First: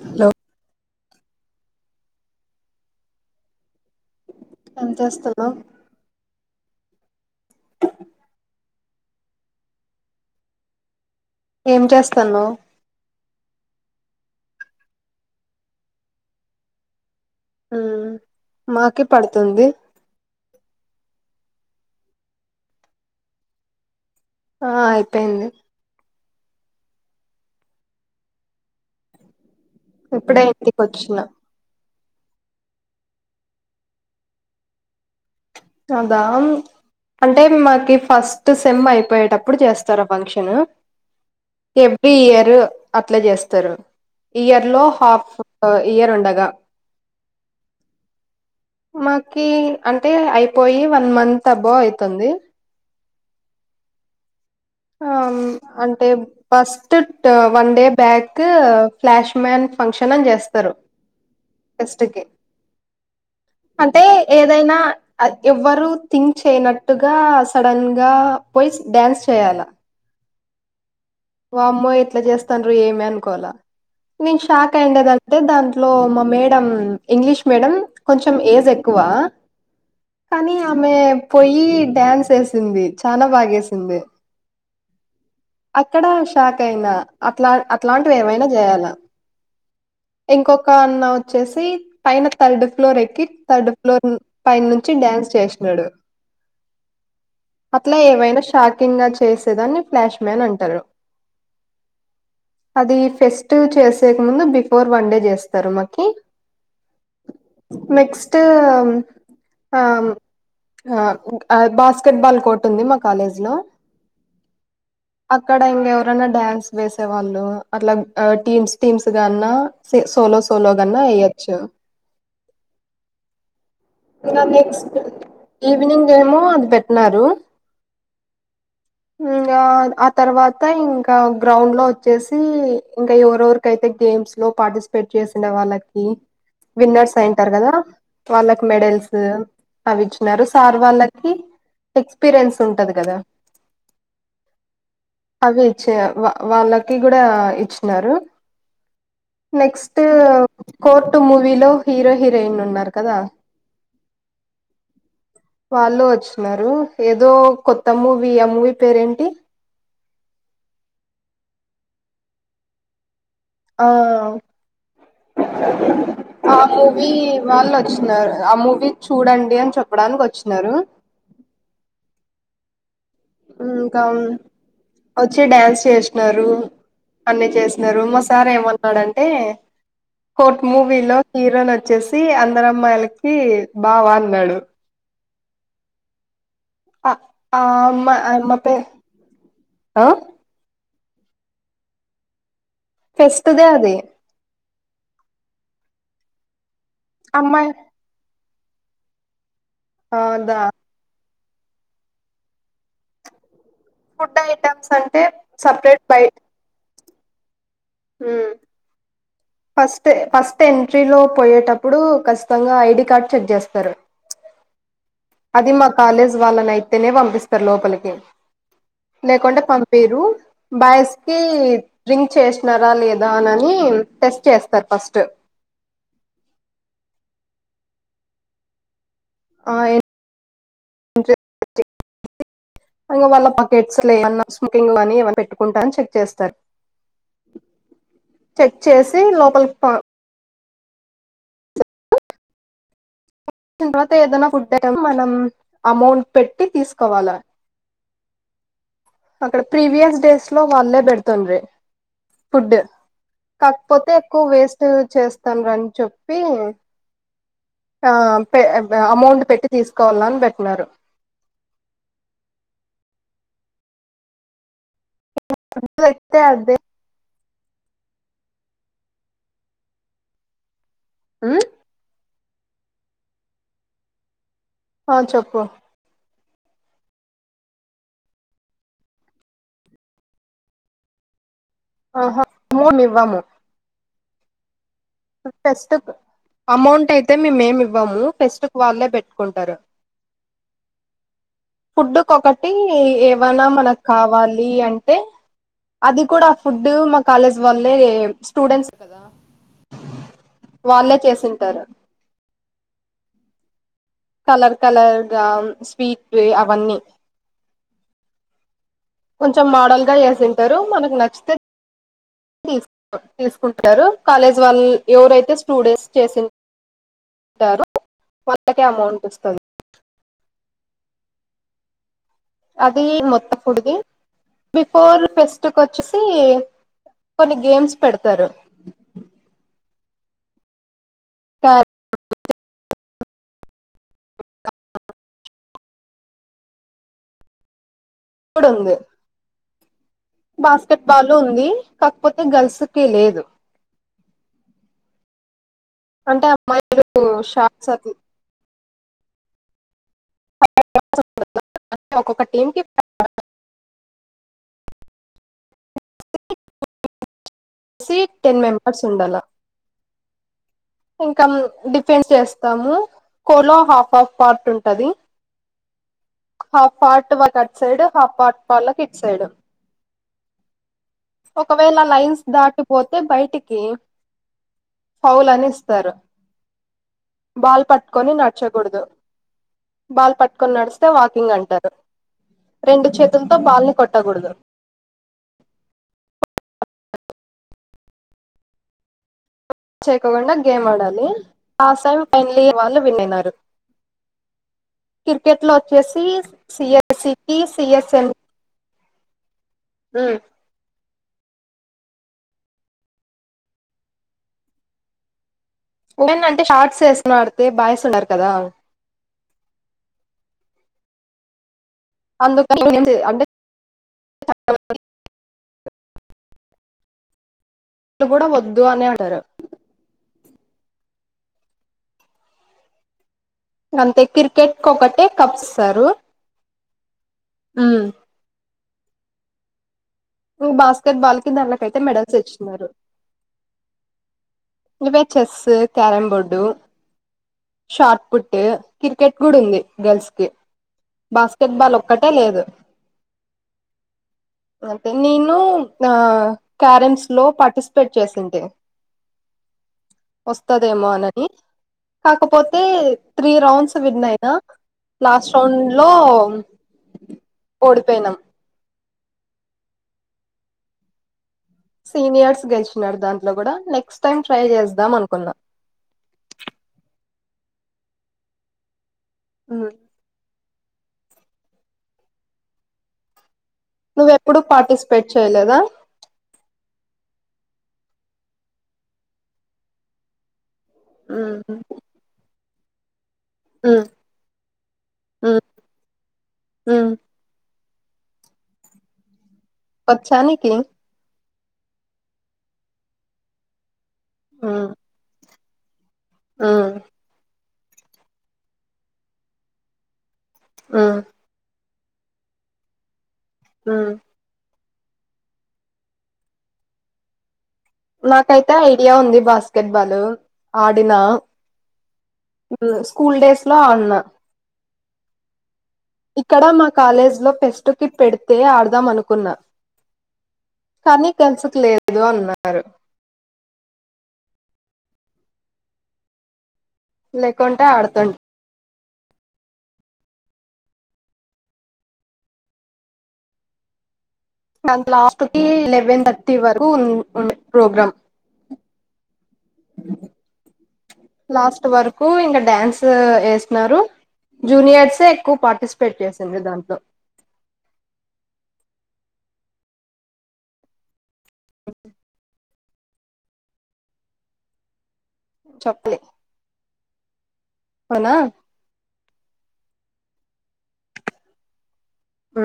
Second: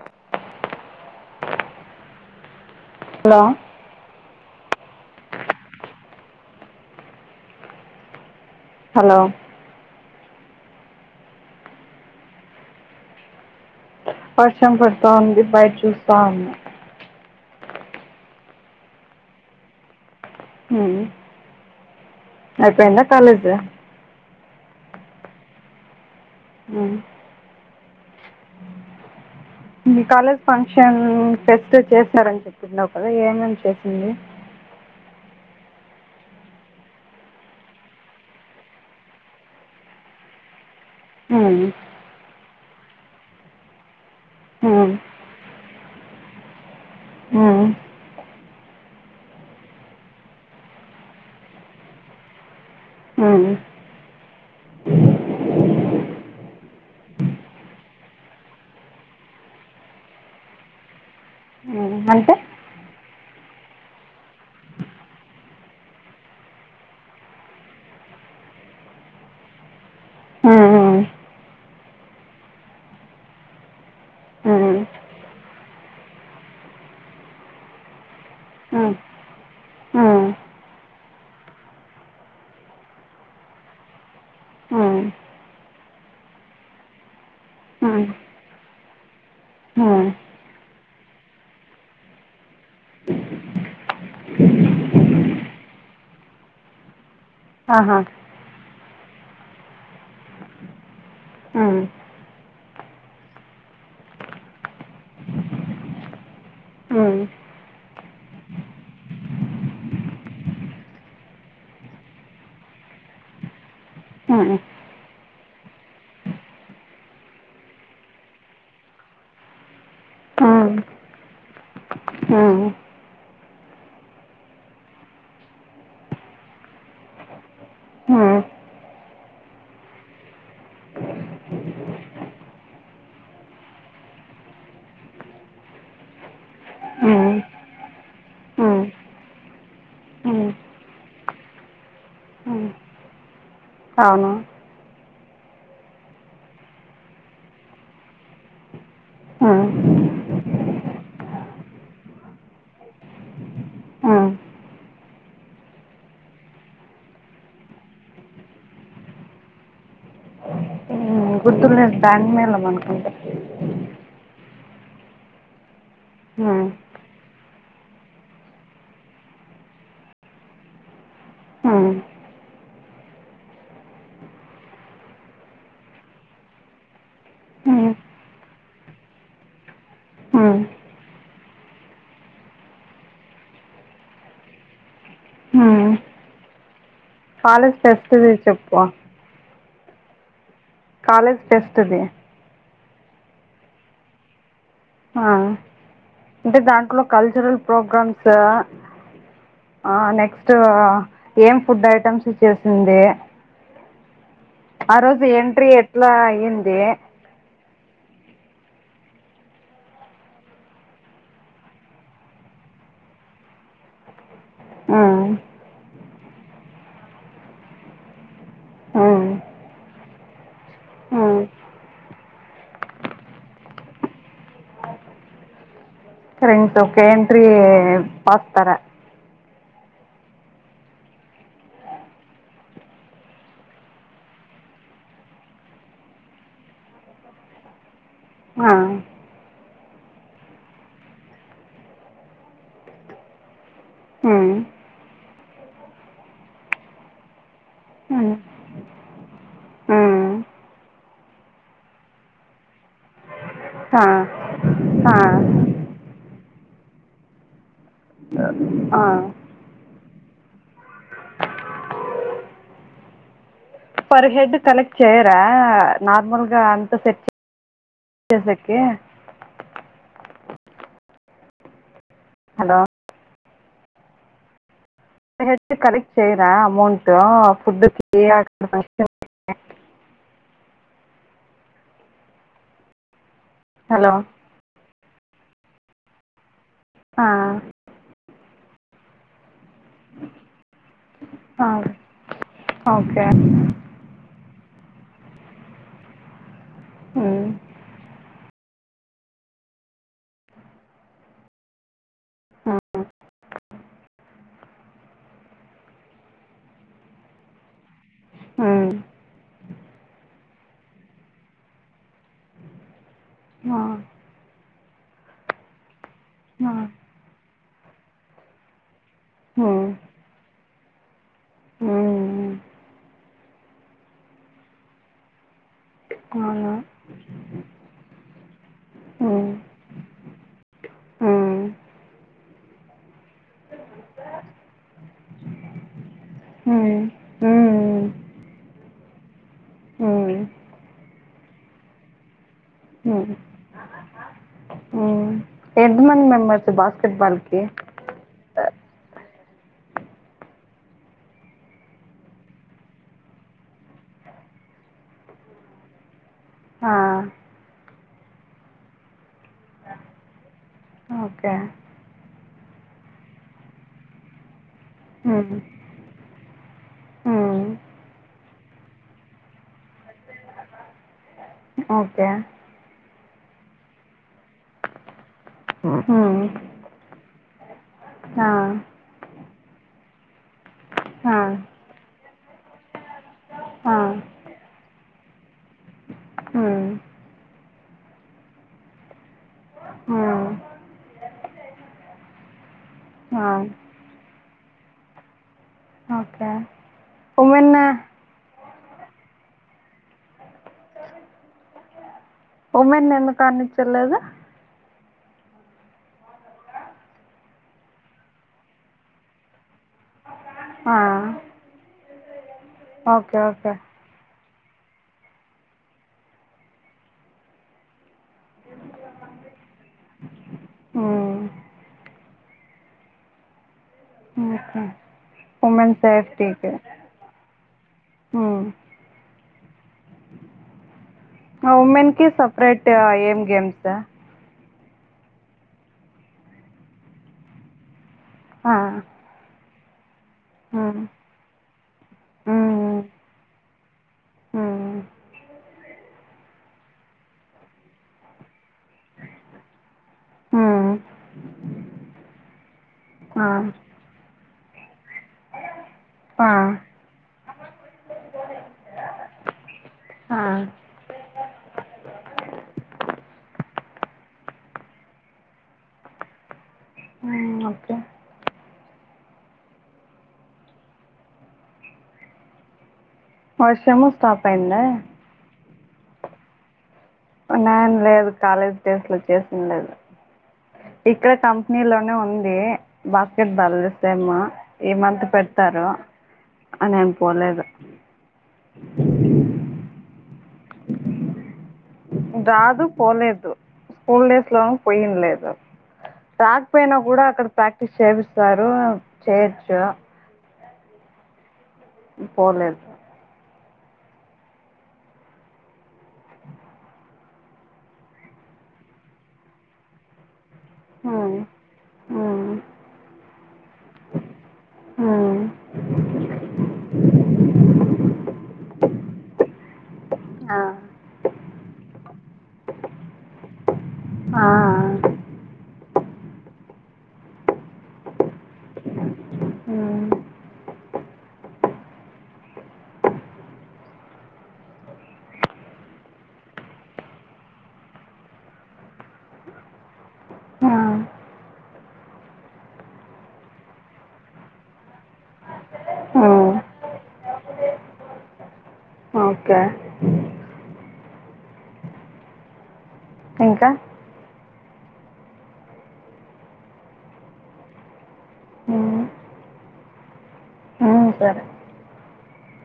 Hello hello ఏం చేస్తున్నావ్ hello ఏం చేస్తాన్నావ్ వర్షం పడతా ఉంది బయట చూస్తా ఉన్నా ఉమ్ మాకి పడుతుంది ఉమ్ అయిపోయిందా కాలేజ్ ఆ అయిపోయింది ఉమ్ మీ కాలేజ్ ఇప్పుడే ఇంటికి ఫంక్షన్ వచ్చిన ఫెస్ట్ చేస్ రని చెప్తున్నావు కదా ఏమేమి చేసింది అదా అంటే మాకి ఫస్ట్ సెమ్ అయిపోయేటప్పుడు చేస్తారు ఫంక్షన్ మ్మ్. ఎవ్రీ ఇయరు అట్ల చేస్తారు ఇయర్ లో మ్మ్. హాఫ్ అహ్ ఇయర్ ఉండగా ఉ మాకి అంటే అయి పోయి వన్ మంత్ అబోవ్ అయితుంది మ్మ్. ఆ అంటే first one day back flash man function అని చేస్తారు ఫస్ట్ కి అంటే అంటే ఏదైనా ఎవ్వరు థింక్ చేయనట్టుగా సడన్ గా పోయి డ్యాన్స్ చేయాలా మ్మ్. వామ్మో ఎట్లచేస్తాండ్రి ఏమి అనుకోవాలా నేను షాక్ మ్మ్. అయ్యిందేది అంటే దాన్ ట్లో మా మేడం ఇంగ్లీష్ మేడం కొంచెం ఏజ్ మ్మ్. ఎక్కువ మ్మ్. కానీ ఆమె పోయి డ్యాన్స్ ఏసింది చనా బాగేసింది ఆ అక్కడ షాక్ అయినా అప్ అట్లా అట్లాంటివి ఏమైనా చేయాలా ఆ క అన్న వచ్చేసి పైన థర్డ్ ఫ్లోర్ ఎక్కి థర్డ్ ఫ్లోర్ పైనుంచి డ్యాన్స్ చేసినాడు అట్లా ఆహా ఏవైనా షాక్ కింగా చేసేదాని ఫ్లాష్ మ్యాన్ అంటరు ఆ అది ఫెస్ట్ చేసేకి ముందు బి ఫోర్ వన్ డే చేస్తారు మాకి మ్మ్. నెక్స్ట్ ఆ ఆ బాస్కెట్ బాల్ కోర్ట్ ఉంది మా కాలేజ్ లో మ్మ్. అక్కడ ఇంగ ఎవరనా డ్యాన్స్ వేసే వాళ్ళు అట్లా టీమ్స్ టీమ్స్ గా అన్నా స సోలో మ్మ్. సోలగాన్నా వేయచ్చు మ్మ్. మ్మ్. ఇకా నెక్స్ట్ ఈవినింగ్ ఏమో అది పెట్టినారు ఇంకా ఆ తర్వాత ఇంకా గ్రౌండ్ లో వచ్చేసి ఇంకా ఎవరెవరికైతే గేమ్స్ లో పార్టిసిపేట్ చేసిండే వాళ్ళకి విన్నర్స్ మ్మ్. అయింటారు కదా వాళ్ళ మెడల్స్ అవి మ్మ్. ఇచ్చినారు సార్ వాళ్ళ కి ఎక్స్పీరియన్స్ మ్మ్. ఉంటది కదా అవును అవి ఇచ్చే వా వాళ్ళకి కూడా ఇచ్చినారు నెక్స్టు కోర్టు మూవీలో హీరో హీరోయిన్ ఉన్నారు కదా వాళ్ళు వచ్చినారు ఏదో కొత్తమూవీ ఆమూవీ పేరేంటి గుతుల్లే బ్యాండ్ మేళం అనుకుంట ఆ ఆ మూవీ వాళ్ళు వచ్చినారు ఆ మూవీ చూడండి అని చెప్పడానికి వచ్చినారు ఇంకా వచ్చి డ్యాన్స్ చేసినారు అన్ని చేసినారు మాసార్ ఏమన్నాడంటే కోర్ట్ మూవీలో హీరోయిన్ వచ్చేసి అందర అమ్మాయిలకి బావ అన్నాడు ఆ ఆ కాలేజ్ అమ్మ ఫెస్ట్ గురించి అమ్మ పే చెప్పు ఆ కాలేజ్ ఫెస్ట్ అది ఫెస్ట్ దే అది ఆ ఇంట ద ఎ కల్చరల్ అమ్మాయి ప్రోగ్రామ్స్ ఆ నెక్స్ట్ ఏం ఫుడ్ ఐటెమ్స్ చేసింది ఫుడ్ ఐటమ్స్ ఆ అంటే రోజు ఎంట్రీ సపరేట్ ఎట్లా బైట్ అయ్యింది మ్మ్ ఫస్ట్ ఫస్ట్ ఎంట్రీలో పోయేటప్పుడు ఖచ్చితంగా ఐడి కార్డ్ చెక్ చేస్తారు అది మ కాలేజ్ వాళ్ళనైతేనే పంపిస్తారు లోపలికి లేకుంటె పంపిరు బస్కి డ్రింక్ చేసినారా లేదా అననని రెంస్ ఓకే ఎంట్రీ పాస్తర ఆ ఇ వాళ్ళ పకెట్స్ లేన్నా స్కింగ్ కాని ఏ పెట్టుకుంటాని చెక్ చేస్తారు చెక్ చేసి లోపలికి ిన తర్వాత ఏదనా ఫుడ్ పాస్తారా అ మనం అమౌంట్ పెట్టి తీసుకోవాలా మ్మ్ అక్కడ ప్రీవియస్ డేస్ లో వాళ్లే పెడ తారు ఫుడ్ కాకపోతే ఎక్కువ వేస్ట్ చేస్తనని చెప్పి అమౌంట్ పెట్టి తీసుకు కోాలని పెట్టినన్నారు పర్ హెడ్ కలెక్ట్ చేయాల అయితే నార్మల్గా అదే అంత సెట్ చేసకే మ్మ్ హలో ఆ చెప్పు కరెక్ట్ కలెక్ట్ చేయం అమౌంటట్ ఫుడ్్ ఆహ మో నివ్వము హలో పెస్తుకు అమౌంట్ అయితే మేమేమి ఇవ్వము ఫెస్ట్ వాళ్ళే పెట్టుకుంటారు ఫుడ్డు కోకటి ఓకే ఏవన్నా మనకు కావాలి ఇ అంటే అది కూడా ఫుడ్ మా అవును కాలేజ్ వాళ్లే స్టూడెంట్స్ కదా వాళ్ళే చేసింటారు మ్ కలర్ కలర్ గా స్వీట్ అవన్నీ కొంచెం మోడల్ గా చేసి తారు మనకు నచ్చితే తీస్ తీసుకుంటారు కాలేజ్ వాళ్ళ్ ఎవరైతే స్టూడెస్ చేసిన్ టారు వాళ్ళకే అమౌంట్ వస్తాను మ్మ్ అది మొత్తం ఫుడిది బిఫోర్ ఫెస్ టు కొచ్చేసి కొన్ని గేమ్స్ పెడతారు [unintelligible] మ్ ఈ మ్ కుడుంగు ఉమ్, బాస్కెట్ బాల్ టు ఉంది కాకపోతే గర్ల్స్ కి లేదు హు ఎంత మంది అంటే మెంబర్స్ అమ్మాయిలు బాస్కెట్ బాల్ కి షార్ట్స్ అట్ల [unintelligible] ఒక్కొక్క టీం కి [unintelligible] ఆ సీట్ టెన్ మెంబర్స్ ఉండాలా ఇంకా ఓకే. డిఫెన్స్ చేస్ స్తాము కోలో హాఫ్ హాఫ్ పార్ట్ ఉంట్ టాది హ్మ్. హఫ్ పాట్ట్ వక్ హ్మ్. సైడ్ హాఫ్ పార్ట్ వాళ్లకి ఇటు సైడ్. ఒకవేళ ఓకే. లైన్స్ దాటిపోతే. పోతే బయటికి పౌలని సరు హ్మ్. బాల్ పట్టుకొని ఆ! నడుచకూడదు, బాల్ పట్టుకొని. కొని నడిస్తే ఆ! వాకింగ్ అంటారు. రెండు చేతులతో బాల్ ని ఆ! కొట్టకూడదు. హు హ్మ్. చెక్కకుండ గేమ్ ఆడాలి. లాస్ట్ టైం ఫైనల్ ఇయర్ వాళ్లు విన్ ఆ! అయినారు, టికెట్లో వచ్చేసి ఓకే. సిఎస్ ఉమెన్ సిఎస్ఎం, ఊహు ఉమెన్ ఎందుకు అనించలేదు. ఉమెన్ అంటే. షార్ట్స్ ఏసుకొని ఆడితే బాయ్స్ ఉన్నారు కదా, ఆ అందుకని ఏం చేయ ఓకే. అంటే ఓకే. ఇడు కూడా వద్దు అని అంటారు. ఉహు అంతే ఓకే. క్రికెట్ ఒకటే కప్పు ఇస్తారు. ఉహు బాస్ ఉమెన్ కి సపరేట్ ఏం గేమ్స్, ఇవే chess carrom board shot put ఆ! క్రికెట్ కూడా ఉంది గర్ల్స్ హ్మ్. కిబాస్కెట్ బాల్ ఒక్కటే లేదు. మ్మ్ మ్మ్ అంటే నేను, ఆ క్యారమ్స్ లో పార్టిసిపేట్ చేసి ఉంటి, మ్మ్ వస్తదేమో అనని కాకపోతే. ఆ త్రీ రౌండ్స్ విన్ అయినా, లాస్ట్ రౌండ్ లో ఆ ఓడిపోయినాం ఆ సీనియర్స్ గెలిచినారు. దాంట్లో కూడా. న నెక్స్ట్ టైమ్. ట్రై చేద్దాం అనుకున్నా, హు ఓకే అవు వర్షము నువ్వు స్టాప్ ఎప్పుడు అయిందా పార్టిసిపేట్ చెయలేదా, ఉన్నాయను లేదు కాలేజ్ డేస్ లో చేసిన లేదు ఇక్కడ ఉమ్, కంపెనీలోనే ఉంది బ బదిలి ఉమ్, సేమ్ ఈ మంత్ పెడతారు నేను ఉమ్. పోలేదు చ్చానికి రాదు పోలేదు స్కూల్ డేస్ లో ఉమ్, పోయింలేదు రాక ఉమ్, పొయిన కూడా అక్కడ ప్రాక్టీస్ చేపిస్తారు చేయొచ్చు ఆ పోలేదు ఆ నాకైతే ఐడియా ఉంది బాస్కెట్ బాలు ఆడినా మ్మ్ స్కూల్ డేస్ లో ఆడినా మ్మ్ ఇక్కడ మా కాలేజ్ లో ఫెస్ట్ కి పెడితే ఆడదాం అనుకున్నా ఆ కానీ గల్స్ కూ లేదు అన్నా సరు ఆ లేకుంటే ఆడతుండె హ్మ్ నన్ను లాస్ట్ కి లెవెన్ థర్టీ వరకు ఉ ఉ ప్రోగ్రాం ఆ లాస్ట్ వరకు ఇంకా డ్యాన్స్ వేస్తున్నారు జూనియర్స్ ఎక్కువ పార్టిసిపేట్ హ్మ్ చేసింది దాంట్లో ఓకే అ ఇంకా చప్లీ అవునా హ్మ్ ఆ సరే ఆ